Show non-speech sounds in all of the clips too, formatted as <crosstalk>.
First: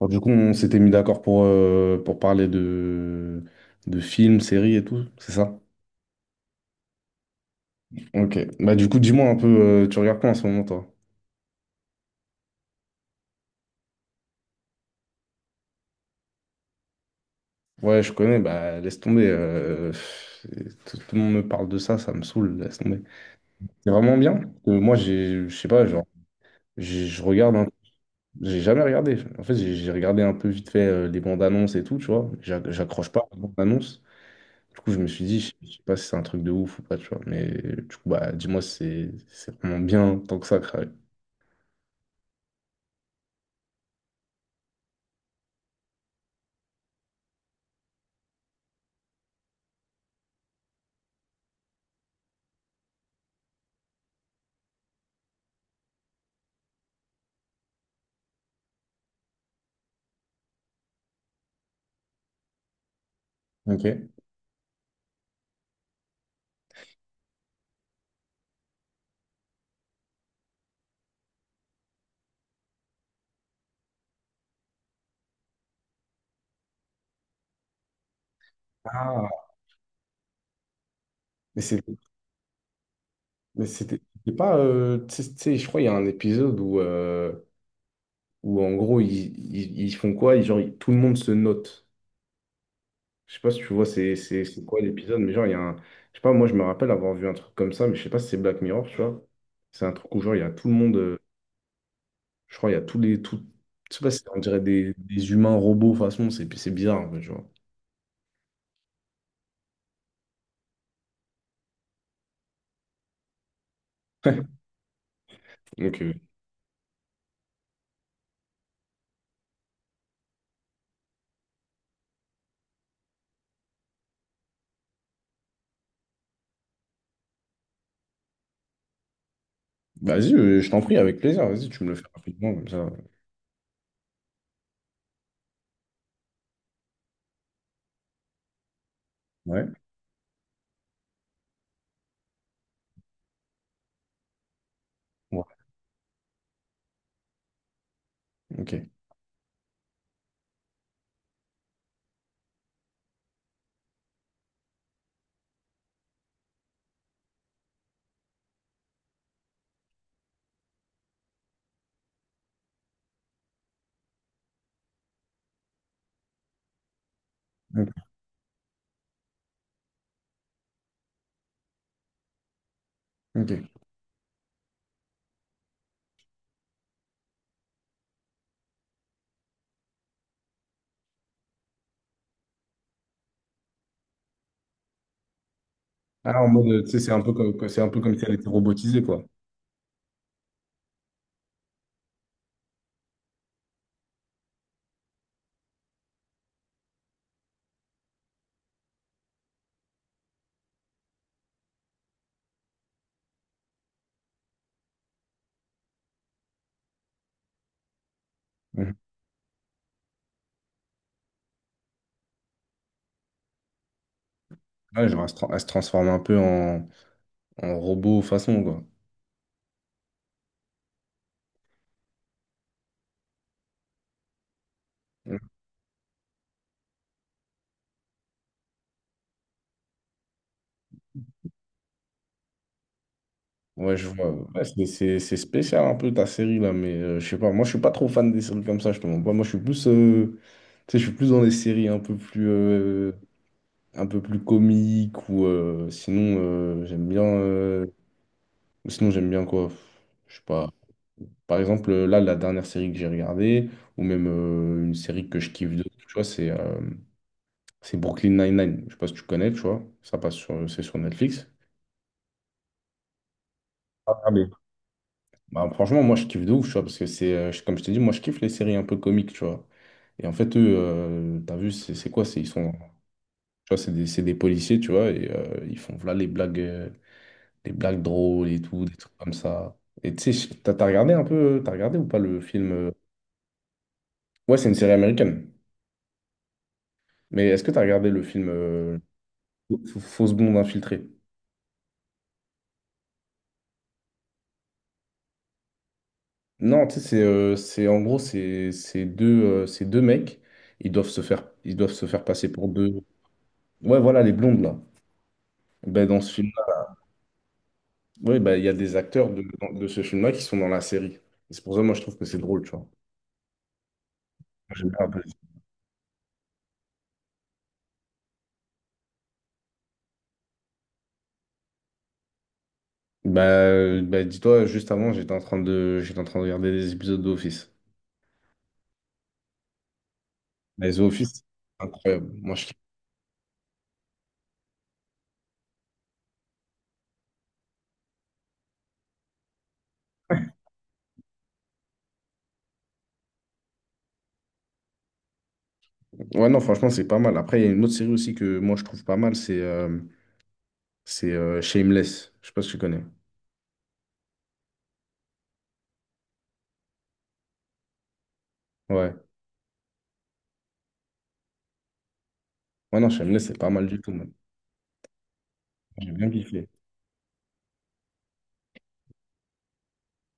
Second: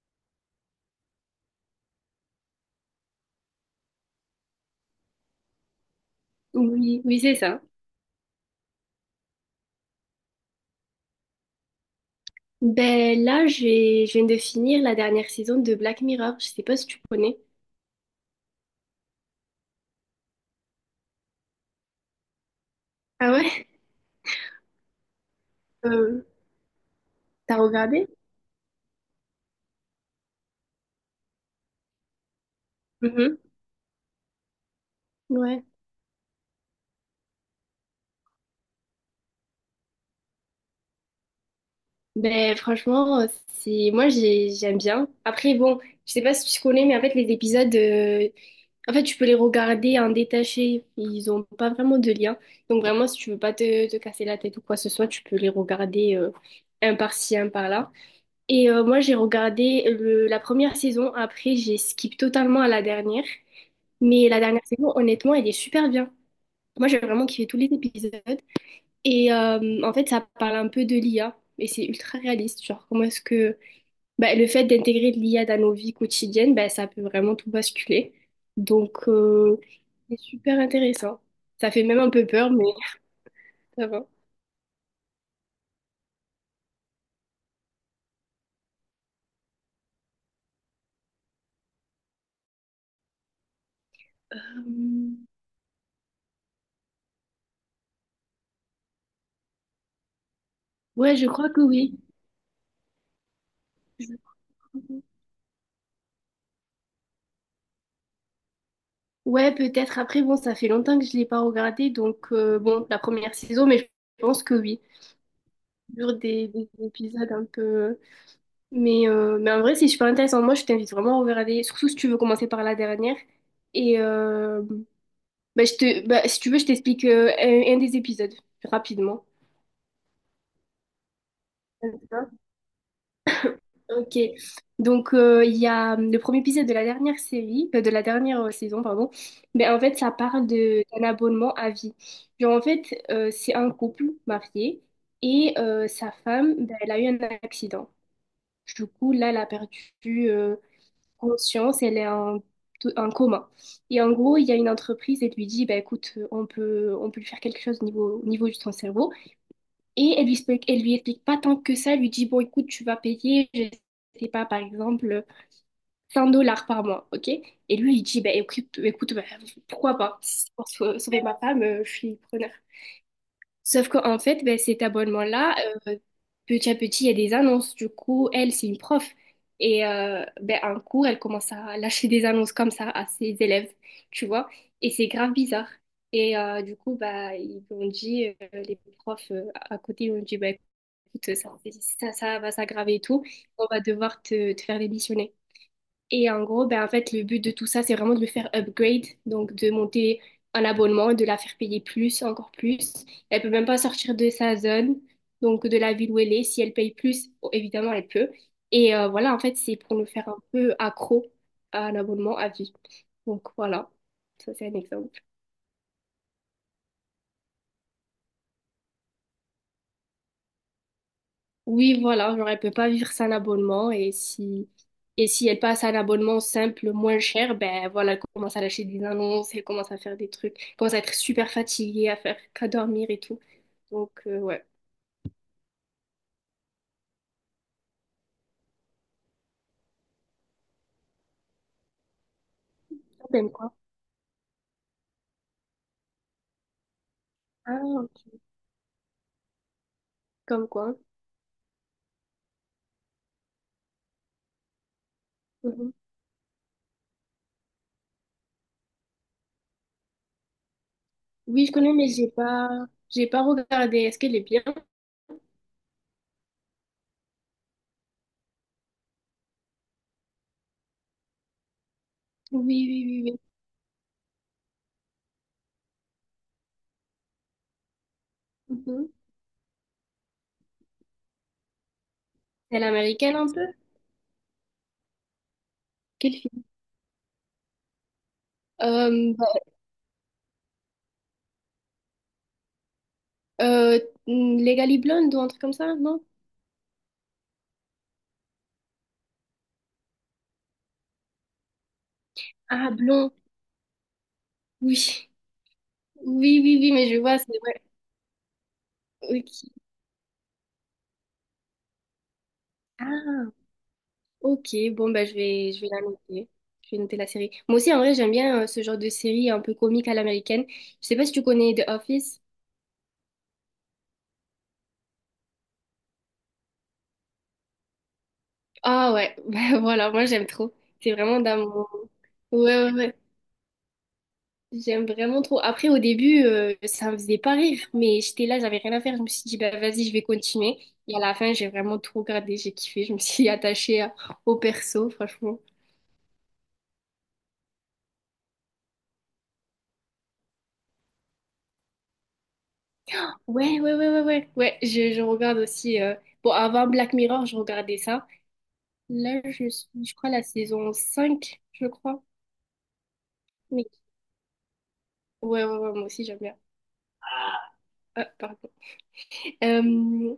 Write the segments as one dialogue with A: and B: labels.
A: Alors, du coup, on s'était mis d'accord pour parler de films, séries et tout, c'est ça?
B: Oui, oui, c'est ça.
A: Ok. Bah, du coup, dis-moi un peu, tu regardes quoi en ce moment, toi?
B: Ben là, je viens de finir la dernière saison de Black Mirror. Je sais pas si tu connais.
A: Ouais, je connais, bah, laisse tomber. Tout le monde me parle de ça, ça me saoule, laisse tomber.
B: Ah ouais?
A: C'est vraiment bien. Moi, je sais pas, genre,
B: Euh,
A: je regarde
B: T'as
A: un.
B: regardé?
A: J'ai jamais regardé. En fait, j'ai regardé un peu vite fait les bandes annonces et tout, tu vois. J'accroche pas aux
B: Mhm.
A: bandes annonces. Du coup, je me suis dit,
B: Ouais.
A: je sais pas si c'est un truc de ouf ou pas, tu vois. Mais du coup, bah, dis-moi, si c'est vraiment bien tant que ça, Cry.
B: Ben franchement, c'est moi, j'aime bien. Après bon, je sais pas si tu connais, mais en fait les épisodes, en fait tu peux les regarder en détaché. Ils ont pas vraiment de lien. Donc vraiment, si tu veux pas te casser la tête ou quoi que ce soit, tu peux les regarder un par-ci, un par-là. Et moi, j'ai regardé la première saison. Après, j'ai skip totalement à la dernière.
A: Ok.
B: Mais la dernière saison, honnêtement, elle est super bien. Moi, j'ai vraiment kiffé tous les épisodes. Et en fait, ça parle un peu de l'IA. Et c'est ultra réaliste. Genre, comment est-ce que bah, le fait d'intégrer de l'IA dans nos vies quotidiennes, bah, ça peut vraiment tout basculer. Donc,
A: Ah,
B: c'est super intéressant.
A: mais
B: Ça
A: c'est-
B: fait même un peu peur, mais
A: mais
B: <laughs> ça
A: c'était
B: va.
A: c'était pas. Tu sais, je crois qu'il y a un épisode où, où en gros, ils font quoi? Tout le monde se note. Je sais pas si tu vois, c'est quoi
B: Euh,
A: l'épisode, mais genre, il y a un. Je sais pas, moi, je me rappelle avoir vu un truc comme ça, mais je sais pas si c'est Black Mirror, tu vois. C'est un truc où, genre, il y a tout le monde.
B: ouais, je crois que oui.
A: Je crois, il y a tous les. Tout, je sais pas, on dirait des humains robots, façon, c'est bizarre, en fait, tu vois.
B: Ouais, peut-être. Après, bon, ça fait longtemps que je l'ai pas regardé, donc bon, la première saison, mais je pense que oui.
A: Ok.
B: Toujours des épisodes un peu. Mais, en vrai, c'est super intéressant. Moi, je t'invite vraiment à regarder, surtout si tu veux commencer par la dernière. Et bah, si tu veux, je t'explique un des épisodes rapidement.
A: Vas-y, je t'en prie, avec plaisir. Vas-y, tu me le fais rapidement, comme ça.
B: Ok, donc il y a le premier épisode de la dernière série, de la dernière saison, pardon. Mais
A: Ouais.
B: en fait, ça parle de d'un abonnement à vie. Genre en fait, c'est un couple marié
A: Ouais.
B: et sa femme, ben, elle a eu un accident.
A: Ok.
B: Du coup, là, elle a perdu conscience, elle est en coma. Et en gros, il y a une entreprise, elle lui dit, bah, écoute, on peut lui faire quelque chose au niveau de son cerveau. Et elle lui explique pas tant que ça, elle lui dit, bon, écoute, tu vas payer, je sais pas, par exemple, 100 dollars par mois, ok? Et lui, il
A: Ok.
B: dit, bah, écoute bah, pourquoi pas? Si c'est pour sauver ma femme, je suis preneur.
A: Ok.
B: Sauf qu'en fait, bah, cet abonnement-là, euh, petit à petit, il y a des annonces. Du coup, elle, c'est une prof. Et ben, un cours, elle commence à lâcher des annonces comme ça à ses élèves, tu vois? Et c'est grave bizarre. Et
A: Ah, en mode,
B: du
A: tu
B: coup,
A: sais,
B: bah,
A: c'est un peu comme si elle était
B: les
A: robotisée, quoi.
B: profs à côté, ils ont dit, bah, écoute, ça va s'aggraver et tout. On va devoir te faire démissionner. Et en gros, ben, en fait, le but de tout ça, c'est vraiment de le faire upgrade, donc de monter un abonnement, de la faire payer plus, encore plus. Elle peut même pas sortir de sa zone, donc de la ville où elle est. Si elle paye plus, oh, évidemment, elle peut.
A: Mhm.
B: Et voilà, en fait, c'est pour nous faire un peu accro à un abonnement à vie. Donc voilà, ça c'est un
A: Ouais, genre,
B: exemple.
A: elle se transforme un peu en, en robot façon, quoi.
B: Oui, voilà, genre elle peut pas vivre sans abonnement, et si
A: Mhm.
B: elle passe à un abonnement simple, moins cher, ben voilà, elle commence à lâcher des annonces, elle commence à faire des trucs, elle commence à être super fatiguée, à faire qu'à dormir et tout.
A: Ouais, je
B: Donc
A: vois. Ouais,
B: ouais.
A: c'est spécial un peu ta série, là, mais je sais pas. Moi, je suis pas trop fan des séries comme ça, je te mens pas. Moi, je suis plus, tu sais, je suis plus dans les séries
B: Comme quoi?
A: un peu plus comiques ou sinon, j'aime bien.
B: Ah, ok.
A: Sinon, j'aime bien quoi? Je sais
B: Comme
A: pas.
B: quoi?
A: Par exemple, là, la dernière série que j'ai regardée, ou même une série que je kiffe de,
B: Mhm.
A: tu vois, c'est Brooklyn Nine-Nine. Je sais pas si tu connais, tu vois. Ça passe sur, c'est sur Netflix.
B: Oui, je connais, mais j'ai pas regardé. Est-ce
A: Ah, ah,
B: qu'elle est
A: mais-
B: bien?
A: Bah, franchement, moi, je kiffe de ouf, tu vois, parce que c'est, comme je t'ai dit, moi, je kiffe les séries un peu comiques, tu vois. Et en fait, eux, t'as vu, c'est quoi? C'est, ils
B: Oui,
A: sont, tu
B: oui, oui,
A: vois, c'est des policiers, tu vois, et ils font, voilà, les blagues drôles et
B: oui.
A: tout, des
B: Mhm.
A: trucs comme ça. Et tu sais, t'as regardé un peu, t'as regardé ou pas le film?
B: Elle est américaine un peu?
A: Ouais, c'est une série américaine.
B: Quel film?
A: Mais est-ce que tu as regardé le film
B: Bah,
A: Fausse blonde infiltrée?
B: euh, Legally Blonde ou un truc comme ça, non?
A: Non, tu sais, en gros, c'est deux mecs, ils doivent se faire passer pour
B: Ah,
A: deux.
B: blond.
A: Ouais, voilà, les blondes, là.
B: Oui.
A: Ben, dans ce
B: Oui, oui,
A: film-là,
B: oui, mais je vois, c'est vrai.
A: ouais, ben, il y a des acteurs
B: Ok.
A: de ce film-là qui sont dans la série. Et c'est pour ça, moi, je trouve que c'est drôle, tu vois. Moi,
B: Ah, ok.
A: j'aime bien un
B: Bon,
A: peu.
B: bah, je vais la noter. Je vais noter la série. Moi aussi, en vrai, j'aime bien ce genre de série un peu comique à l'américaine. Je sais pas si tu connais The Office.
A: Bah, bah, dis-toi, juste avant, j'étais en train de regarder des épisodes d'Office.
B: Ah ouais, <laughs> bah, voilà, moi j'aime trop.
A: Les
B: C'est
A: Office,
B: vraiment
A: c'est
B: dans mon...
A: incroyable. Moi, je kiffe.
B: Ouais, ouais, ouais. J'aime vraiment trop. Après, au début, ça me faisait pas rire, mais j'étais là, j'avais rien à faire. Je me suis dit, bah vas-y, je vais continuer. Et à la fin, j'ai vraiment tout regardé, j'ai kiffé. Je me suis <laughs> attachée au perso, franchement.
A: Ouais, non, franchement, c'est pas mal. Après, il y a une autre série aussi que moi, je trouve pas mal, c'est Shameless. Je sais pas si tu connais.
B: Ouais, ouais, ouais, ouais, ouais. Ouais, je regarde aussi. Bon, avant Black Mirror, je regardais ça.
A: Ouais.
B: Là, je suis, je crois, la saison 5 je crois.
A: Ouais, non, Shameless, c'est pas mal du
B: Mais...
A: tout, même.
B: Ouais, ouais, ouais, moi
A: J'ai
B: aussi,
A: bien
B: j'aime bien.
A: kiffé.
B: Ah, pardon. Euh,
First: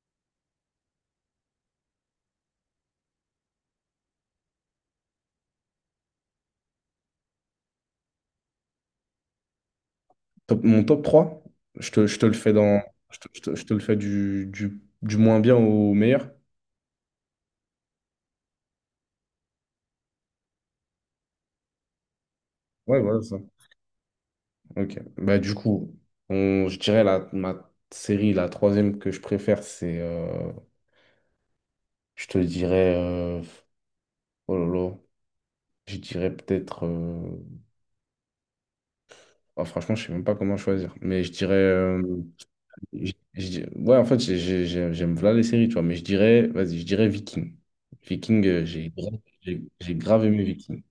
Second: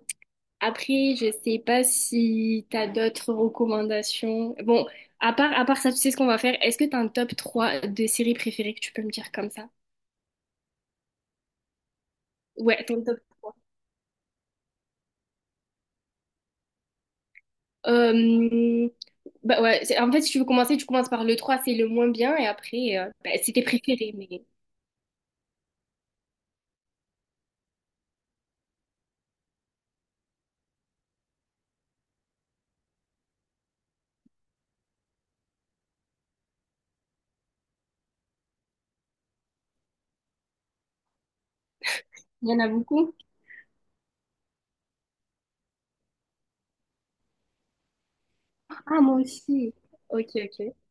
B: Après, je sais pas si t'as d'autres recommandations. Bon, à part ça, tu sais ce qu'on va faire. Est-ce que t'as un top 3 de séries préférées que tu peux me dire comme ça?
A: Top, mon top 3 je te le fais dans.
B: Ouais, ton
A: Je
B: top
A: te, je te-
B: trois
A: je te le fais du, du moins bien au meilleur.
B: Euh, Bah ouais, en fait, si tu veux commencer, tu commences par le trois, c'est le moins bien, et après,
A: Ouais, voilà
B: bah,
A: ça.
B: c'est tes préférés, mais...
A: Ok. Bah, du coup, je dirais ma série, la troisième que je préfère, c'est. Je te dirais. Oh là là. Je dirais peut-être. Ah, franchement, je sais même pas comment choisir. Mais je dirais.
B: Il y en a beaucoup?
A: Ouais, en fait, j'aime voilà les séries, tu vois, mais je dirais, vas-y, je dirais Viking. Viking,
B: Ah, moi aussi.
A: j'ai grave
B: Ok,
A: aimé
B: ok.
A: Viking.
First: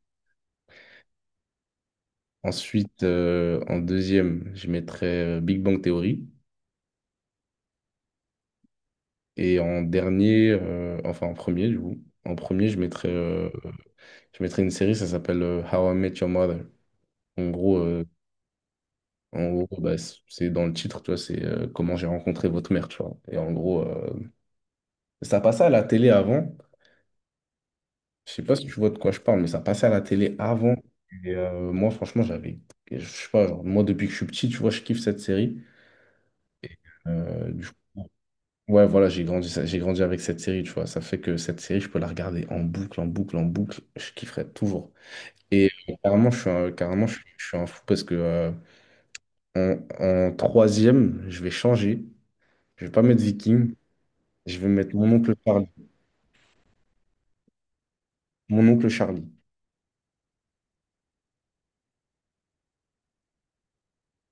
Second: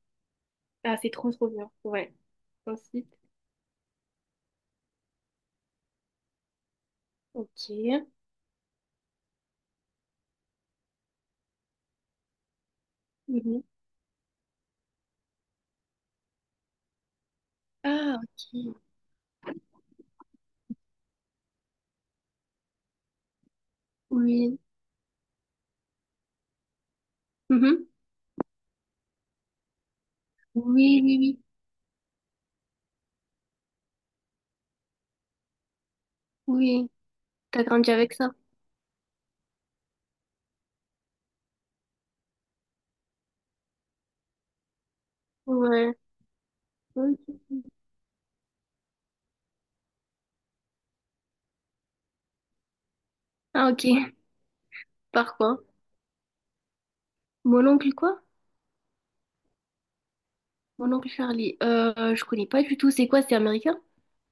B: Ah, c'est trop, trop bien. Ouais.
A: Ensuite,
B: Ensuite,
A: en deuxième, je mettrais Big Bang Theory.
B: ok.
A: Et en dernier, enfin en premier, du coup, en premier, je mettrais,
B: Mhm.
A: une série, ça s'appelle How I Met Your Mother. En gros, euh,
B: Ah, ok.
A: en gros, c'est dans le titre, tu vois, c'est comment j'ai rencontré votre mère, tu vois. Et en gros,
B: Oui.
A: ça passait à la télé avant.
B: Mhm.
A: Je sais pas si tu vois de quoi je parle, mais ça passait à la télé avant.
B: Oui, oui,
A: Et
B: oui.
A: moi, franchement, j'avais. Je sais pas, genre, moi, depuis que je suis petit, tu vois, je kiffe cette série.
B: Oui. T'as
A: Du
B: grandi
A: coup,
B: avec ça?
A: ouais, voilà, j'ai grandi avec cette série, tu vois. Ça fait que cette série, je peux la regarder en boucle, en boucle, en boucle. Je kifferais toujours. Et
B: Ouais.
A: carrément, carrément,
B: Ok.
A: je suis un fou parce que en troisième, je vais changer. Je vais pas mettre
B: Ah,
A: Viking.
B: ok.
A: Je vais mettre mon oncle
B: Par quoi?
A: Charlie.
B: Mon oncle quoi?
A: Mon oncle Charlie.
B: Mon oncle Charlie. Je connais pas du tout. C'est quoi? C'est américain?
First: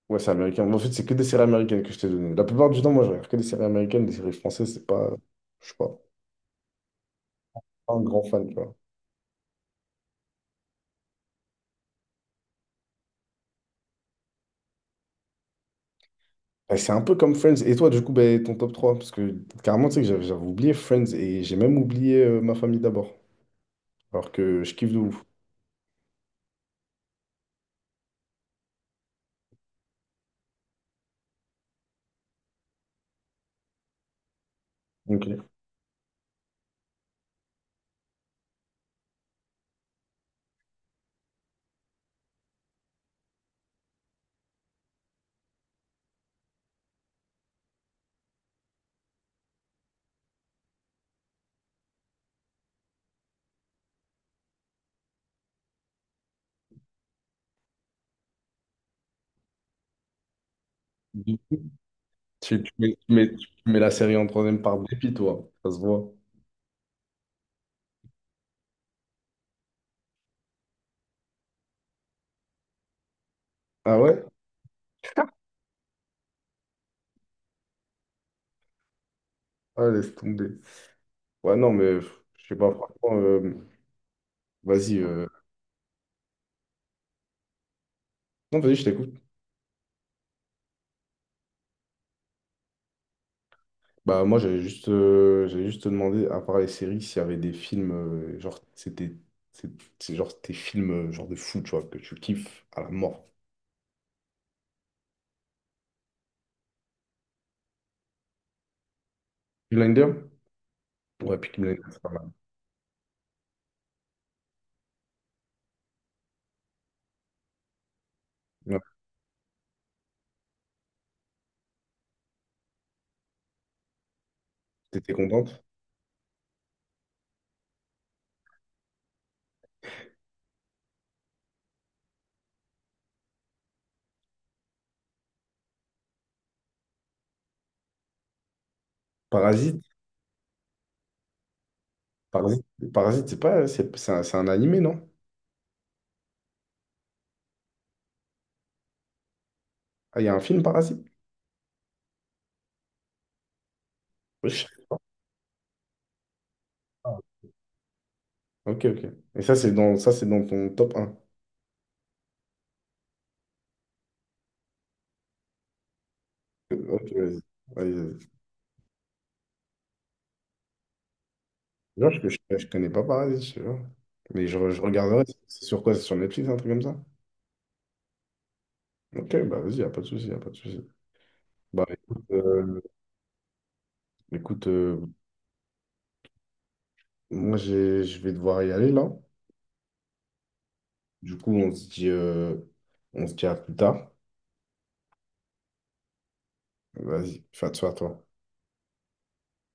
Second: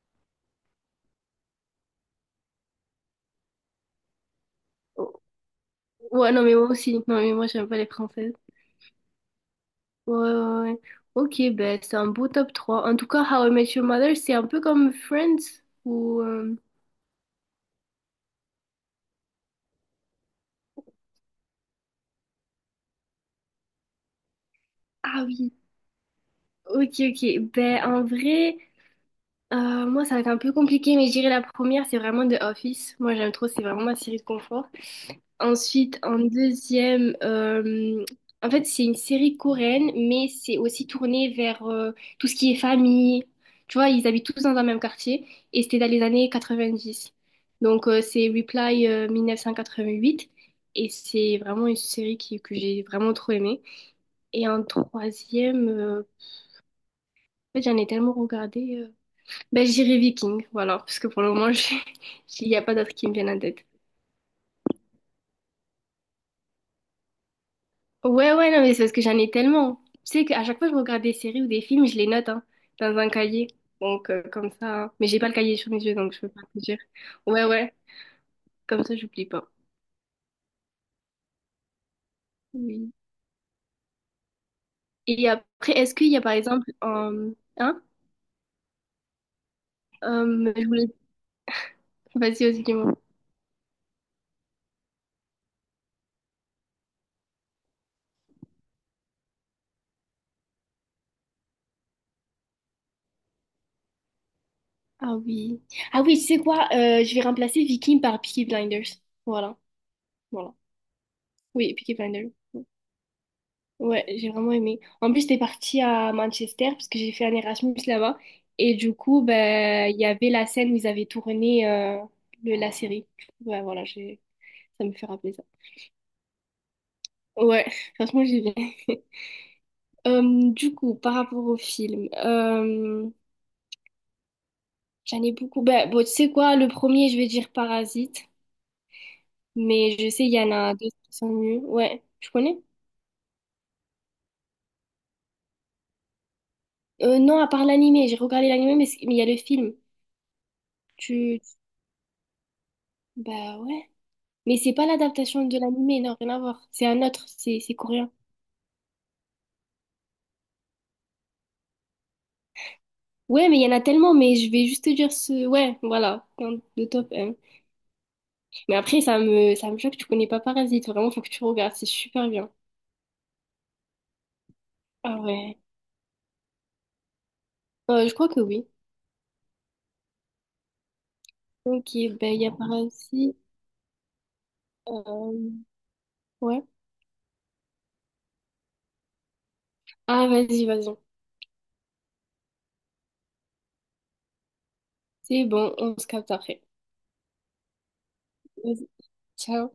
A: Ouais, c'est américain. Mais en fait, c'est que des séries américaines que je t'ai données. La plupart du temps, moi, je regarde que des séries américaines, des séries françaises, c'est pas.
B: Oh,
A: Je sais pas.
B: ouais, non, mais moi aussi. Non, mais moi, j'aime pas les
A: Un grand
B: françaises.
A: fan, tu vois.
B: Ouais, ouais, ouais. Ok, ben, c'est un beau top 3. En tout cas, How I Met Your Mother, c'est un peu comme Friends ou...
A: Et c'est un peu comme Friends. Et toi, du coup, ben, ton top trois? Parce que carrément, tu sais que j'avais oublié Friends et j'ai même oublié ma famille d'abord. Alors que je kiffe de ouf.
B: Ah oui, ok, ok. Ben, en vrai, moi, ça va être un peu compliqué, mais je dirais la première, c'est vraiment The Office. Moi, j'aime trop, c'est vraiment ma série de confort.
A: Ok.
B: Ensuite, en deuxième, en fait, c'est une série coréenne, mais c'est aussi tourné vers tout ce qui est famille. Tu vois, ils habitent tous dans un même quartier, et c'était dans les années 90. Donc, c'est Reply 1988, et c'est vraiment une série que j'ai vraiment trop aimée. Et en troisième, en fait, j'en ai tellement regardé. Ben, j'irai Viking, voilà, parce que pour le moment, <laughs> il n'y a
A: Tu,
B: pas d'autres qui me viennent en
A: tu
B: tête.
A: mets la série en troisième par dépit, toi. Ça se voit.
B: Ouais, ouais, non, mais c'est parce que j'en ai tellement. Tu sais qu'à chaque fois que je regarde des séries ou des films, je les note hein, dans un cahier.
A: Ah
B: Donc,
A: ouais?
B: comme ça. Hein. Mais j'ai pas le cahier sur mes yeux, donc je peux pas te dire. Ouais, ouais, comme ça, j'oublie pas.
A: Ah, laisse tomber. Ouais, non, mais pff, je sais pas,
B: Oui.
A: franchement. Vas-y.
B: Et après, est-ce qu'il y a par exemple. Hein?
A: Non, vas-y, je t'écoute.
B: Je voulais. Vas-y, vas-y, dis-moi.
A: Bah moi j'avais juste demandé à part les séries s'il y avait des films genre c'est c'est genre tes films genre de fou tu vois que tu kiffes à la mort.
B: Ah oui. Ah oui, tu sais quoi? Je vais remplacer Viking par Peaky Blinders. Voilà,
A: Blinder?
B: voilà.
A: Ouais, Peaky
B: Oui,
A: Blinders,
B: Peaky
A: c'est pas mal.
B: Blinders. Ouais, j'ai vraiment aimé. En plus, j'étais partie à Manchester parce que j'ai fait un Erasmus là-bas. Et
A: Ouais.
B: du coup, ben, il y avait la scène où ils avaient tourné la série. Ouais, voilà, j'ai... Ça me fait
A: T'étais
B: rappeler ça.
A: contente?
B: Ouais, <laughs> franchement, j'ai bien. <laughs> Euh, du coup, par rapport au film, j'en ai beaucoup. Ben, bon, tu sais quoi, le premier, je vais dire Parasite,
A: Parasite?
B: mais je sais, il y en a d'autres qui sont mieux. Ouais, tu connais?
A: Parasite, Parasite, c'est pas c'est un, c'est un animé non?
B: Non, à part l'animé, j'ai regardé l'animé, mais mais il y a le film.
A: Ah il y a un film Parasite?
B: Tu. Bah ouais.
A: Ouais, je
B: Mais
A: sais
B: c'est pas l'adaptation de l'animé non, rien à voir. C'est un
A: pas.
B: autre, c'est coréen.
A: Ok ok. Et ça c'est dans ton top un?
B: Ouais, mais il y en a tellement, mais je vais juste te dire ce... Ouais, voilà, dans le top
A: Ok
B: 1.
A: vas-y. Vas-y.
B: Mais après, ça me choque, tu connais pas Parasite. Vraiment, faut que tu regardes, c'est
A: Genre,
B: super bien.
A: je connais pas Parasite, je sais pas. Mais je
B: Ah
A: regarderai.
B: ouais.
A: C'est sur quoi? C'est sur Netflix un truc comme ça?
B: Je crois que oui.
A: Ok, bah vas-y, y a pas de souci, y a pas de souci. Bah
B: Ok,
A: écoute,
B: ben il y a Parasite.
A: écoute euh,
B: euh, ouais.
A: moi je vais devoir y aller là.
B: Ah, vas-y, vas-y.
A: Du coup, on se dit, à plus tard.
B: C'est bon, on se capte après.
A: Vas-y, fais attention toi.
B: Vas-y, ciao.